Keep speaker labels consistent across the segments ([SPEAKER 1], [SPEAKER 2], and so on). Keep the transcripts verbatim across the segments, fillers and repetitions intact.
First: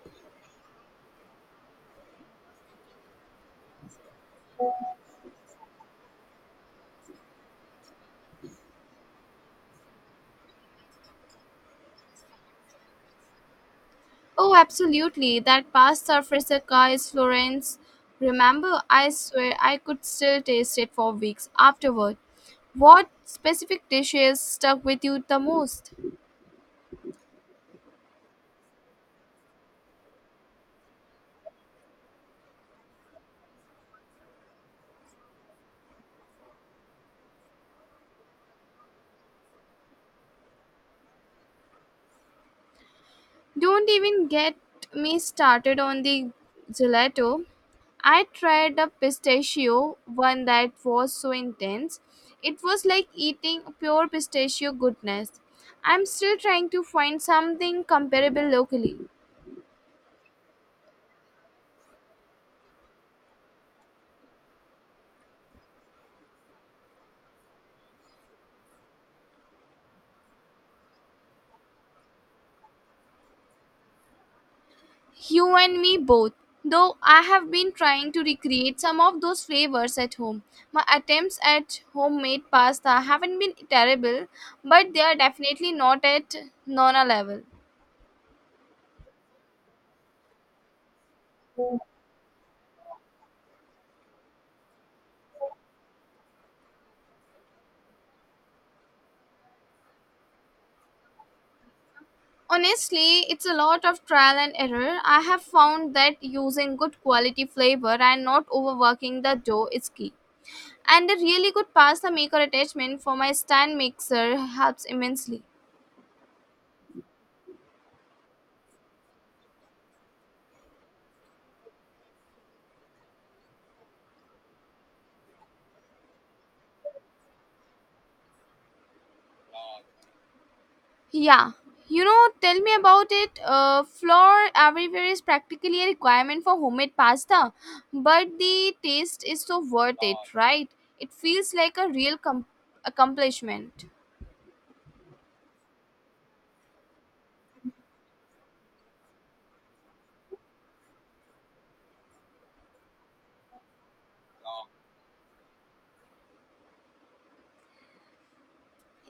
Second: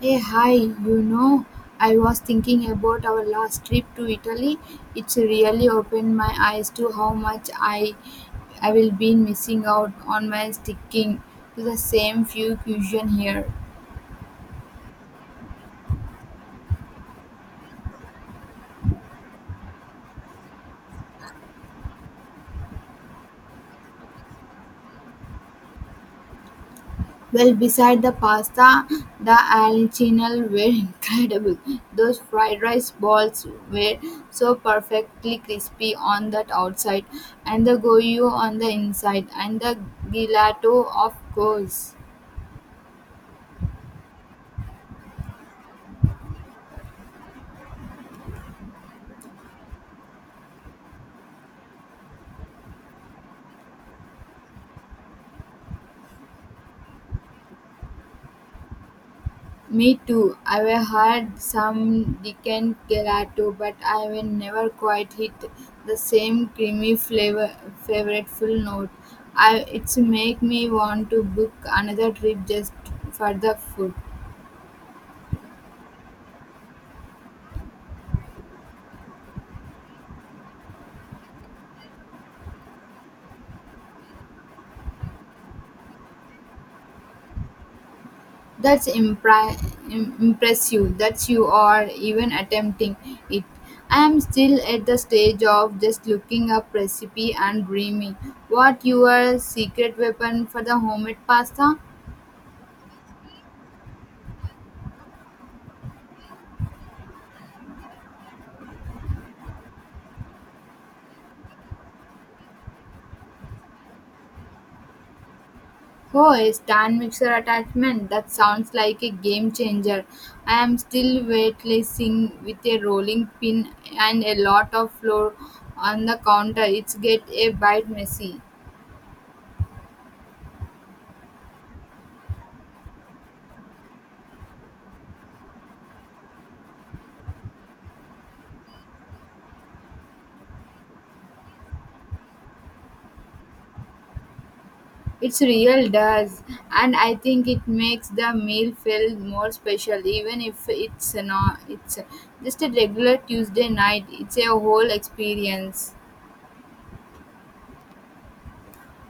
[SPEAKER 1] Hey hi, you know, I was thinking about our last trip to Italy. It's really opened my eyes to how much I I will be missing out on my sticking to the same few cuisine here.
[SPEAKER 2] Oh, absolutely. That pasta fresca is Florence. Remember, I swear I could still taste it for weeks afterward. What specific dishes stuck with you the most?
[SPEAKER 1] Well, beside the pasta, the alicinal were incredible. Those fried rice balls were so perfectly crispy on that outside, and the goyu on the inside, and the gelato, of course.
[SPEAKER 2] Don't even get me started on the gelato. I tried a pistachio one that was so intense. It was like eating pure pistachio goodness. I'm still trying to find something comparable locally.
[SPEAKER 1] Me too. I've had some Dickens gelato, but I've never quite hit the same creamy flavor, flavorful note. I, it's make me want to book another trip just for the food.
[SPEAKER 2] You and me both. Though I have been trying to recreate some of those flavors at home. My attempts at homemade pasta haven't been terrible, but they are definitely not at Nona level.
[SPEAKER 1] That's impri- im- impressive that you are even attempting it. I am still at the stage of just looking up recipe and dreaming. What your secret weapon for the homemade pasta?
[SPEAKER 2] Honestly, it's a lot of trial and error. I have found that using good quality flavor and not overworking the dough is key. And a really good pasta maker attachment for my stand mixer helps immensely.
[SPEAKER 1] Oh, a stand mixer attachment. That sounds like a game changer. I am still weightlessing with a rolling pin and a lot of flour on the counter. It's get a bit messy.
[SPEAKER 2] Yeah, you know, tell me about it. Uh, flour everywhere is practically a requirement for homemade pasta, but the taste is so worth it, right? It feels like a real com- accomplishment.
[SPEAKER 1] It's real does, and I think it makes the meal feel more special, even if it's not. It's just a regular Tuesday night. It's a whole experience.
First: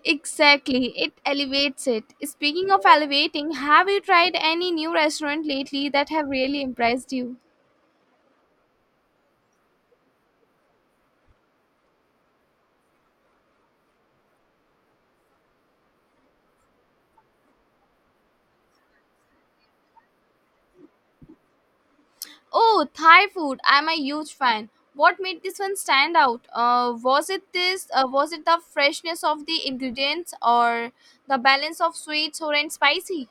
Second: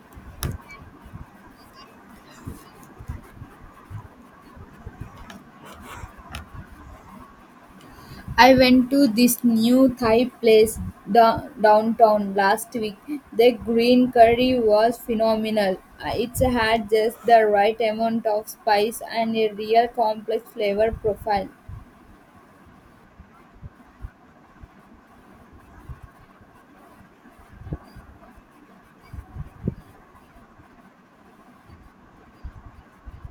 [SPEAKER 2] Exactly, it elevates it. Speaking of elevating, have you tried any new restaurant lately that have really impressed you?
[SPEAKER 1] I went to this new Thai place da- downtown last week. The green curry was phenomenal. Uh, It had just the right amount of spice and a real complex flavor profile.
[SPEAKER 2] Oh, Thai food! I'm a huge fan. What made this one stand out? Uh, was it this? Uh, was it the freshness of the ingredients or the balance of sweet, sour, and spicy?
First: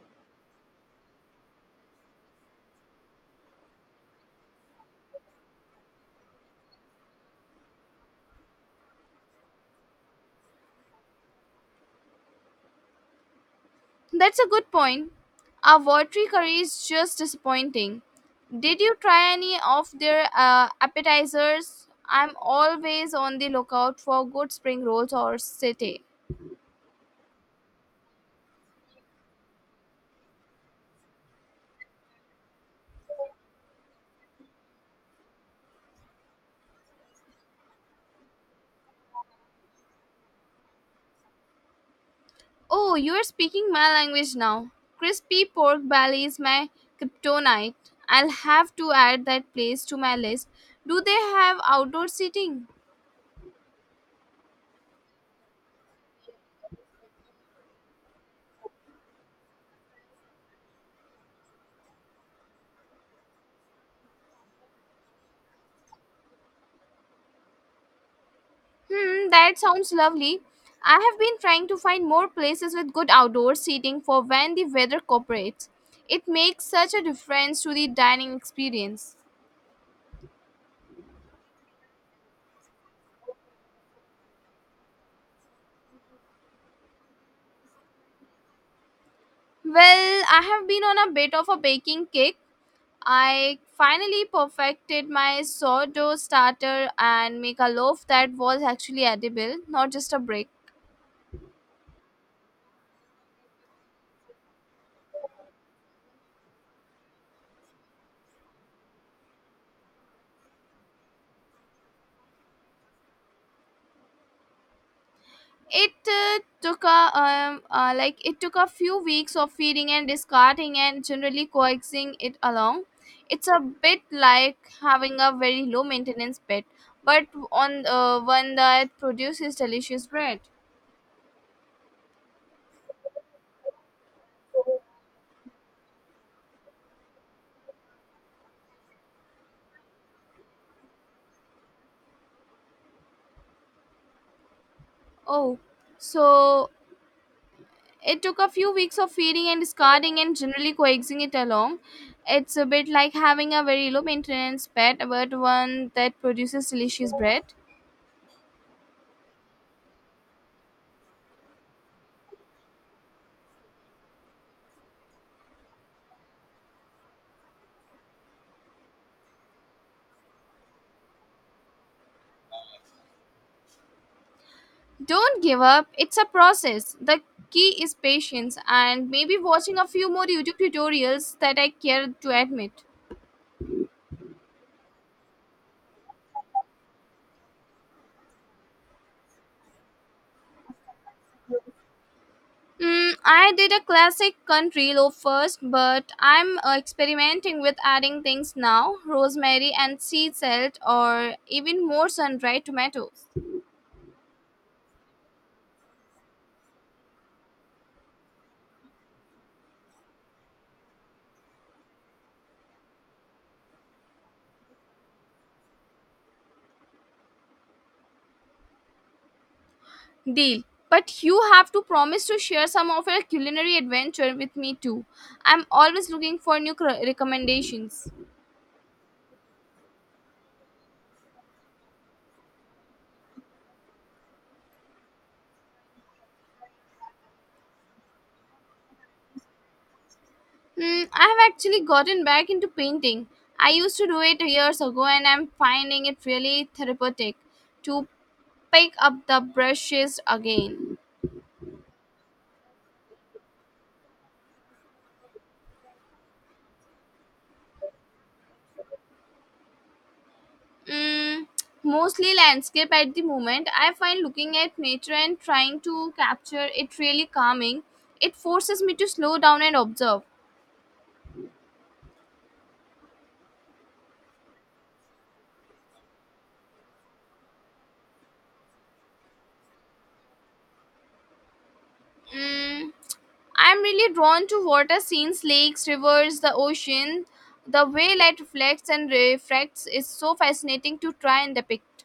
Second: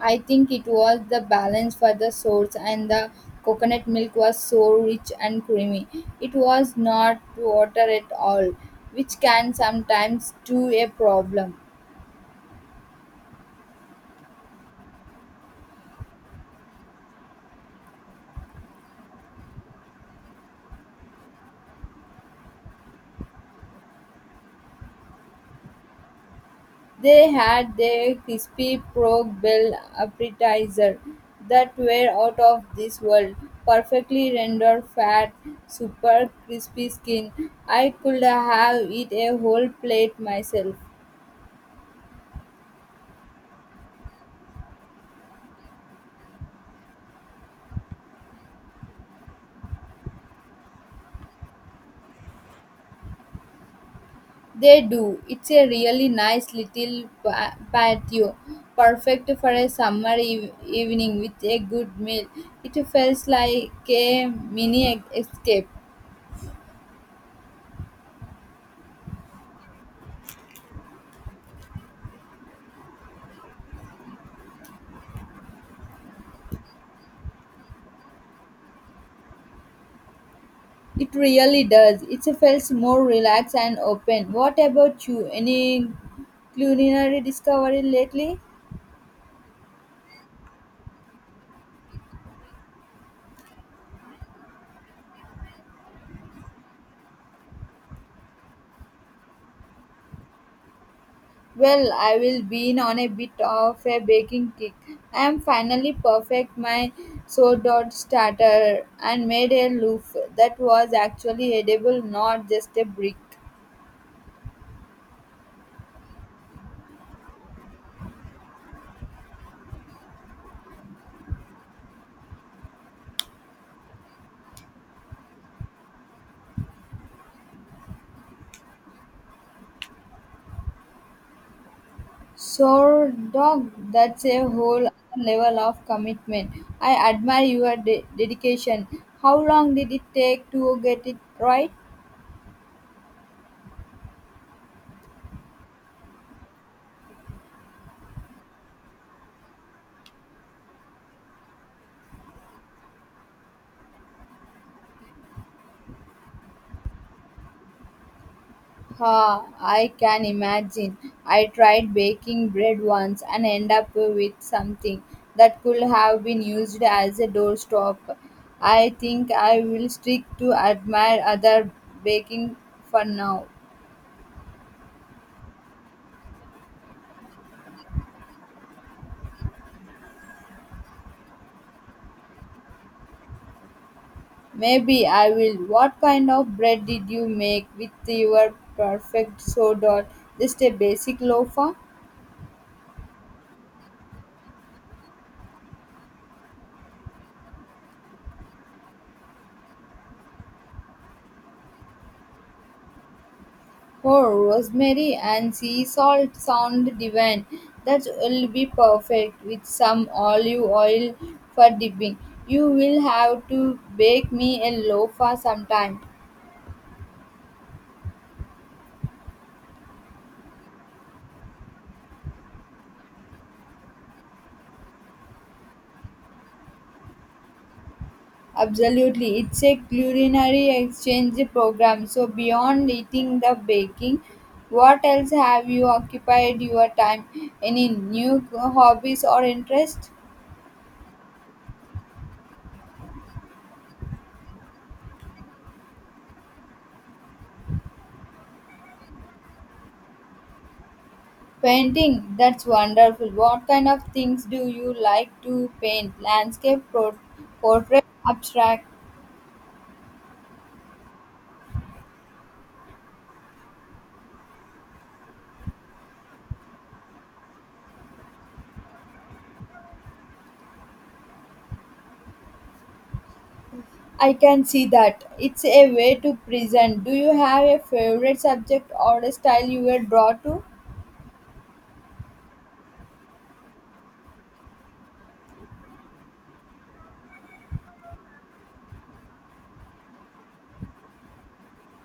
[SPEAKER 1] I think it was the balance for the source and the coconut milk was so rich and creamy. It was not water at all, which can sometimes do a problem.
[SPEAKER 2] That's a good point. Our watery curry is just disappointing. Did you try any of their uh, appetizers? I'm always on the lookout for good spring rolls or satay.
[SPEAKER 1] They had their crispy pork bell appetizers that were out of this world, perfectly rendered fat, super crispy skin. I could have eat a whole plate myself.
[SPEAKER 2] Oh, you are speaking my language now. Crispy pork belly is my kryptonite. I'll have to add that place to my list. Do they have outdoor seating?
[SPEAKER 1] They do. It's a really nice little pa- patio, perfect for a summer eve- evening with a good meal. It feels like a mini e-, escape.
[SPEAKER 2] Hmm, that sounds lovely. I have been trying to find more places with good outdoor seating for when the weather cooperates. It makes such a difference to the dining experience.
[SPEAKER 1] It really does. It feels more relaxed and open. What about you? Any culinary discovery lately?
[SPEAKER 2] Well, I have been on a bit of a baking kick. I finally perfected my sourdough starter and make a loaf that was actually edible, not just a break.
[SPEAKER 1] Well, I will be on a bit of a baking kick. I am finally perfect my sourdough starter and made a loaf that was actually edible, not just a brick.
[SPEAKER 2] It uh, took a um, uh, like it took a few weeks of feeding and discarding and generally coaxing it along. It's a bit like having a very low maintenance pet, but on uh, one that produces delicious bread.
[SPEAKER 1] Sourdough, that's a whole other level of commitment. I admire your de- dedication. How long did it take to get it right?
[SPEAKER 2] Oh, so it took a few weeks of feeding and discarding and generally coexisting it alone. It's a bit like having a very low maintenance pet, but one that produces delicious bread.
[SPEAKER 1] Ha, I can imagine. I tried baking bread once and end up with something that could have been used as a doorstop. I think I will stick to admire other baking for now.
[SPEAKER 2] Don't give up, it's a process. The key is patience and maybe watching a few more YouTube tutorials that I care to admit.
[SPEAKER 1] Maybe I will. What kind of bread did you make with your perfect sourdough? Just a basic loafer?
[SPEAKER 2] Mm, I did a classic country loaf first, but I'm uh, experimenting with adding things now rosemary and sea salt, or even more sun dried tomatoes.
[SPEAKER 1] Oh, rosemary and sea salt sound divine. That will be perfect with some olive oil for dipping. You will have to bake me a loafa sometime.
[SPEAKER 2] Deal. But you have to promise to share some of your culinary adventure with me too. I'm always looking for new cr- recommendations.
[SPEAKER 1] Absolutely, it's a culinary exchange program. So, beyond eating the baking, what else have you occupied your time? Any new hobbies or interests?
[SPEAKER 2] Hmm, I have actually gotten back into painting. I used to do it years ago and I'm finding it really therapeutic to pick up the brushes again.
[SPEAKER 1] Painting, that's wonderful. What kind of things do you like to paint? Landscape, pro- portrait, abstract.
[SPEAKER 2] Mm, mostly landscape at the moment. I find looking at nature and trying to capture it really calming. It forces me to slow down and observe.
[SPEAKER 1] I can see that. It's a way to present. Do you have a favorite subject or a style you will drawn to?
[SPEAKER 2] Mm, I'm really drawn to water scenes, lakes, rivers, the ocean. The way light reflects and refracts is so fascinating to try and depict.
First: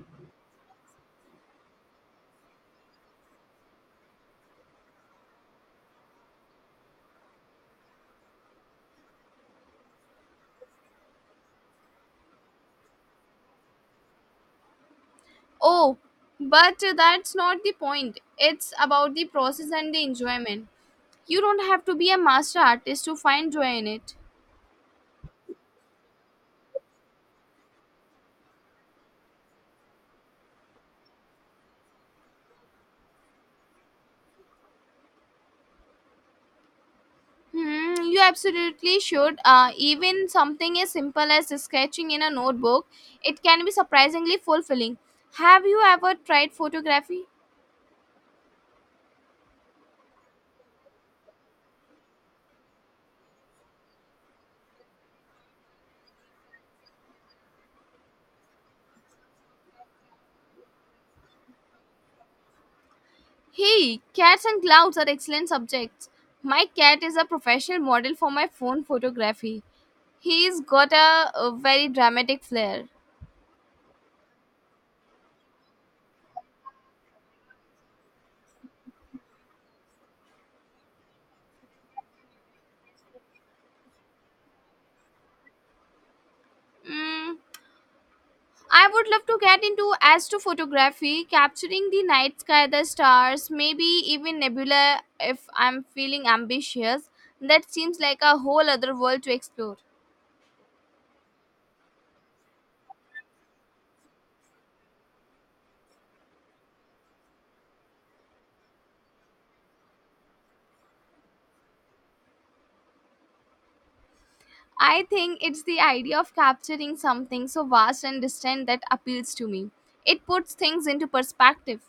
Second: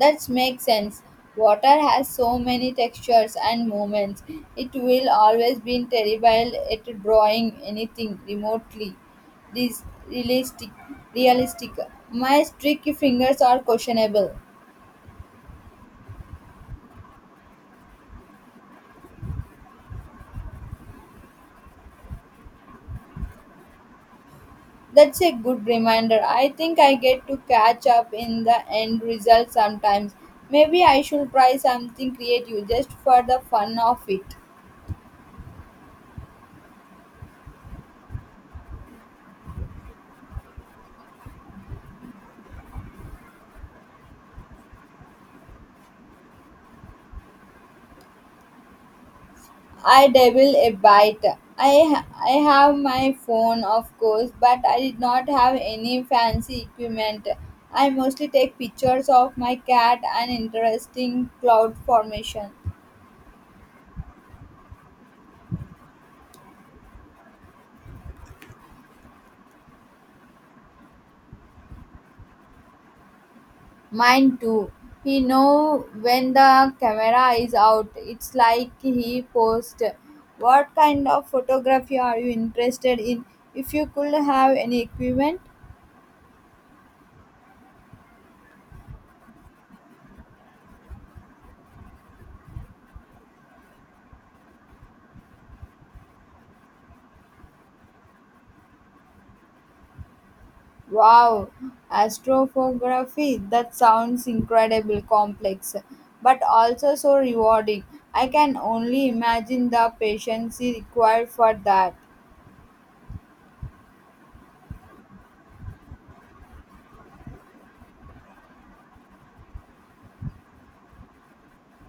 [SPEAKER 1] That makes sense. Water has so many textures and movements. It will always be terrible at drawing anything remotely this realistic. Realistic. My tricky fingers are questionable.
[SPEAKER 2] Oh, but that's not the point. It's about the process and the enjoyment. You don't have to be a master artist to find joy in it.
[SPEAKER 1] That's a good reminder. I think I get to catch up in the end result sometimes. Maybe I should try something creative just for the fun of it.
[SPEAKER 2] Hmm, you absolutely should. Uh, even something as simple as sketching in a notebook, it can be surprisingly fulfilling. Have you ever tried photography?
[SPEAKER 1] I dabble a bite. I ha- I have my phone, of course, but I did not have any fancy equipment. I mostly take pictures of my cat and interesting cloud formation.
[SPEAKER 2] Hey, cats and clouds are excellent subjects. My cat is a professional model for my phone photography. He's got a, a very dramatic flair.
[SPEAKER 1] Mine too. He know when the camera is out. It's like he post. What kind of photography are you interested in? If you could have any equipment,
[SPEAKER 2] Mm, I would love to get into astrophotography, capturing the night sky, the stars, maybe even nebula if I'm feeling ambitious. That seems like a whole other world to explore.
[SPEAKER 1] wow, astrophotography. That sounds incredible complex, but also so rewarding. I can only imagine the patience required for that.
[SPEAKER 2] I think it's the idea of capturing something so vast and distant that appeals to me. It puts things into perspective.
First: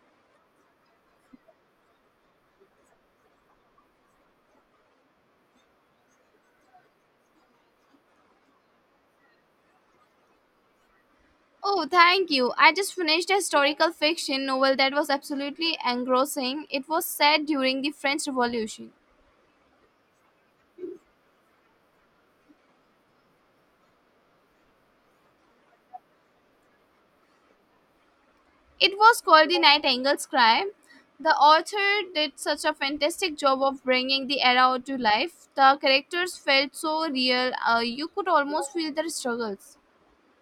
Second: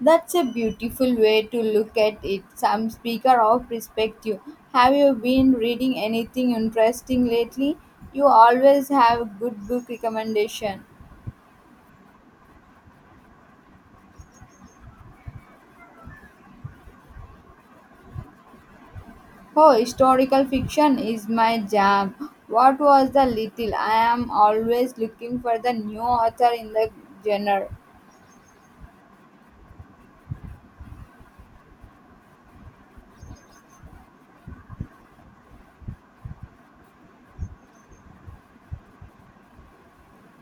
[SPEAKER 1] That's a beautiful way to look at it. Some speaker of perspective. Have you been reading anything interesting lately? You always have good book recommendation.
[SPEAKER 2] Oh, thank you. I just finished a historical fiction novel that was absolutely engrossing. It was set during the French Revolution.
[SPEAKER 1] Oh, historical fiction is my jam. What was the little? I am always looking for the new author in the genre.
[SPEAKER 2] It was called The Nightingale's Cry. The author did such a fantastic job of bringing the era to life. The characters felt so real, uh, you could almost feel their struggles.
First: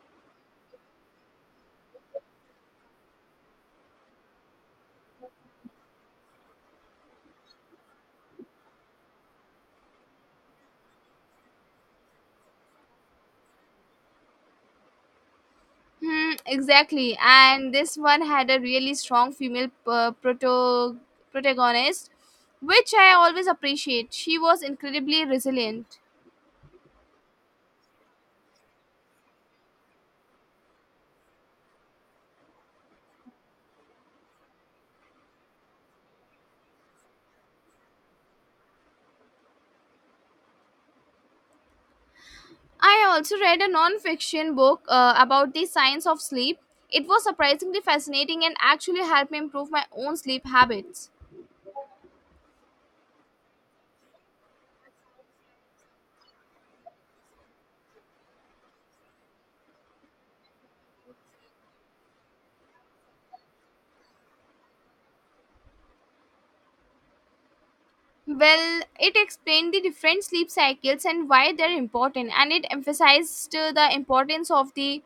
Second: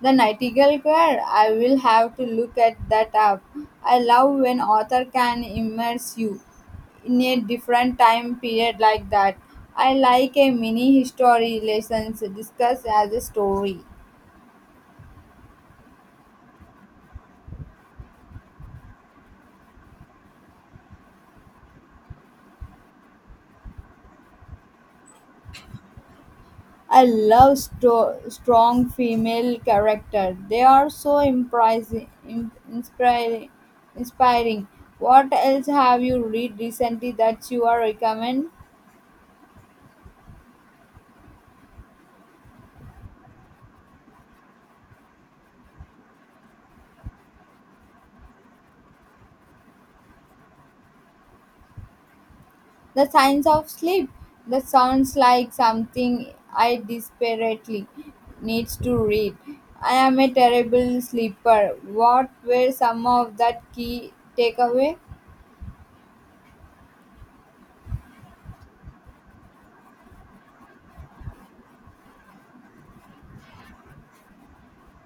[SPEAKER 1] The Nightingale Choir. I will have to look at that up. I love when author can immerse you in a different time period like that. I like a mini history lessons discussed as a story.
[SPEAKER 2] Hmm, exactly. And this one had a really strong female uh, proto- protagonist, which I always appreciate. She was incredibly resilient.
[SPEAKER 1] I love sto- strong female character. They are so impressive, inspiring. Inspiring. What else have you read recently that you are recommend?
[SPEAKER 2] I also read a non fiction book uh, about the science of sleep. It was surprisingly fascinating and actually helped me improve my own sleep habits.
[SPEAKER 1] The science of sleep. That sounds like something I desperately needs to read. I am a terrible sleeper. What were some of that key takeaway?
[SPEAKER 2] Well, it explained the different sleep cycles and why they're important, and it emphasized uh, the importance of the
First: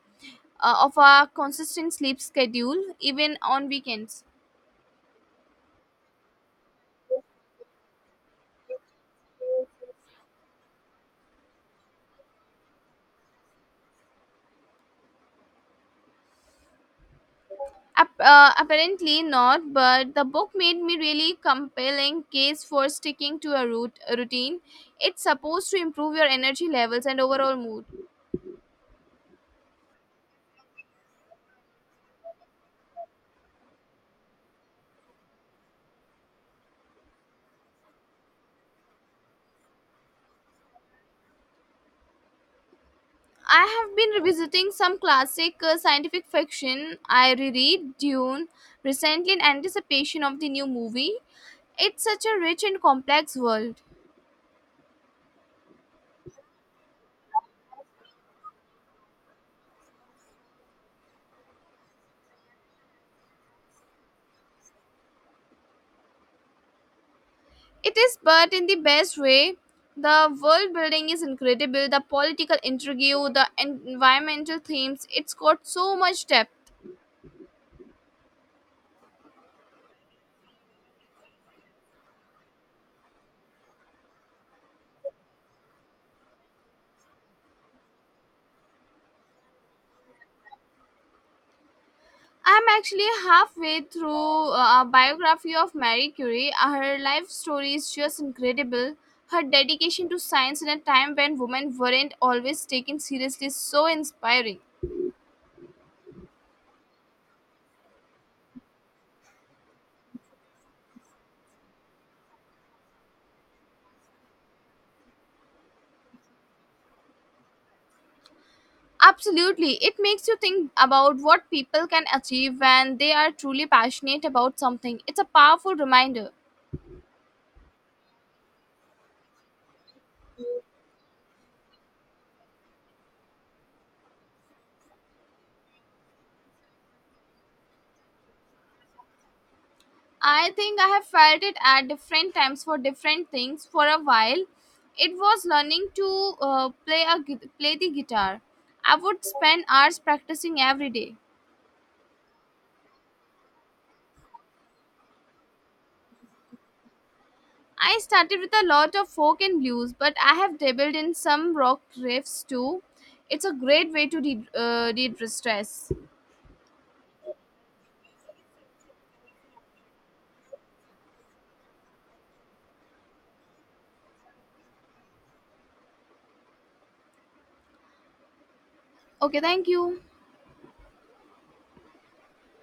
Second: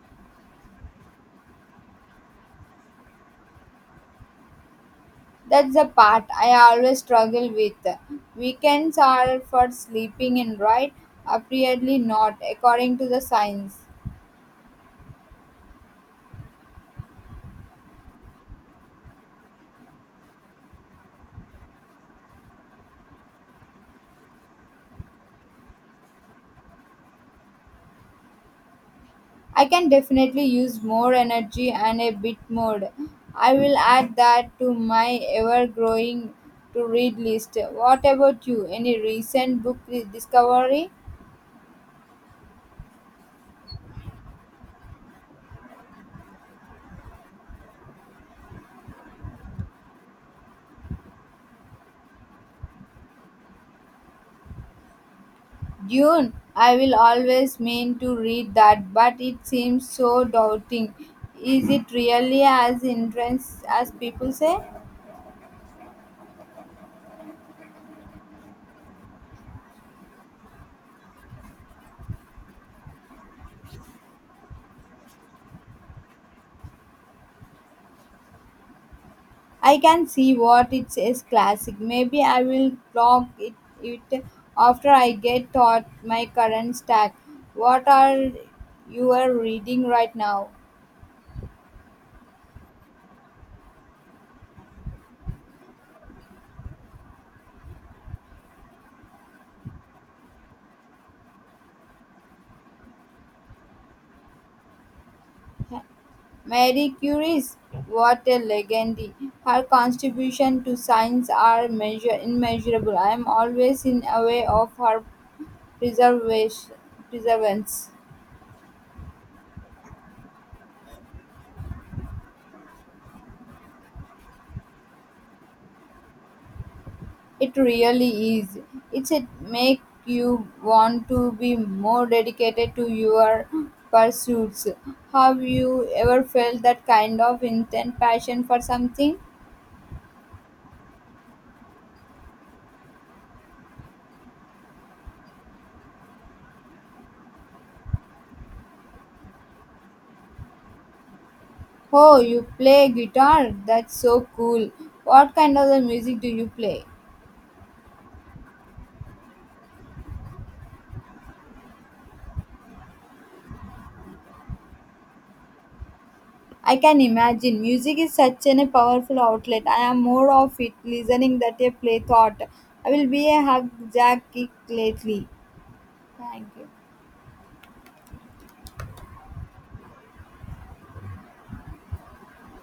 [SPEAKER 2] uh, of a consistent sleep schedule even on weekends.
[SPEAKER 1] That's the part I always struggle with. Weekends are for sleeping in, right? Apparently not, according to the science.
[SPEAKER 2] Ap- uh, apparently not, but the book made me really compelling case for sticking to a root- a routine. It's supposed to improve your energy levels and overall mood.
[SPEAKER 1] I can definitely use more energy and a bit more. I will add that to my ever growing to read list. What about you? Any recent book re- discovery?
[SPEAKER 2] I have been revisiting some classic uh, scientific fiction. I reread Dune recently in anticipation of the new movie. It's such a rich and complex world.
[SPEAKER 1] Dune. I will always mean to read that, but it seems so daunting. Is it really as intense as people say?
[SPEAKER 2] It is, but in the best way. The world building is incredible, the political intrigue, the environmental themes. It's got so much depth.
[SPEAKER 1] I can see what it is classic. Maybe I will blog it, it after I get taught my current stack. What are you are reading right now?
[SPEAKER 2] I'm actually halfway through uh, a biography of Marie Curie. Uh, Her life story is just incredible. Her dedication to science in a time when women weren't always taken seriously is so inspiring.
[SPEAKER 1] Mary Curie's what a legend. Her contribution to science are measure immeasurable. I am always in awe of her preservation preservance.
[SPEAKER 2] Absolutely. It makes you think about what people can achieve when they are truly passionate about something. It's a powerful reminder.
[SPEAKER 1] It really is. It's a make you want to be more dedicated to your pursuits. Have you ever felt that kind of intense passion for something?
[SPEAKER 2] I think I have felt it at different times for different things. For a while, it was learning to uh, play a gui- play the guitar. I would spend hours practicing every day.
[SPEAKER 1] Oh, you play guitar? That's so cool. What kind of the music do you play?
[SPEAKER 2] I started with a lot of folk and blues, but I have dabbled in some rock riffs too. It's a great way to de- uh, de-stress.
[SPEAKER 1] I can imagine. Music is such an, a powerful outlet. I am more of it listening that a play thought. I will be a hug jack kick lately. Thank you.
[SPEAKER 2] Okay, thank you.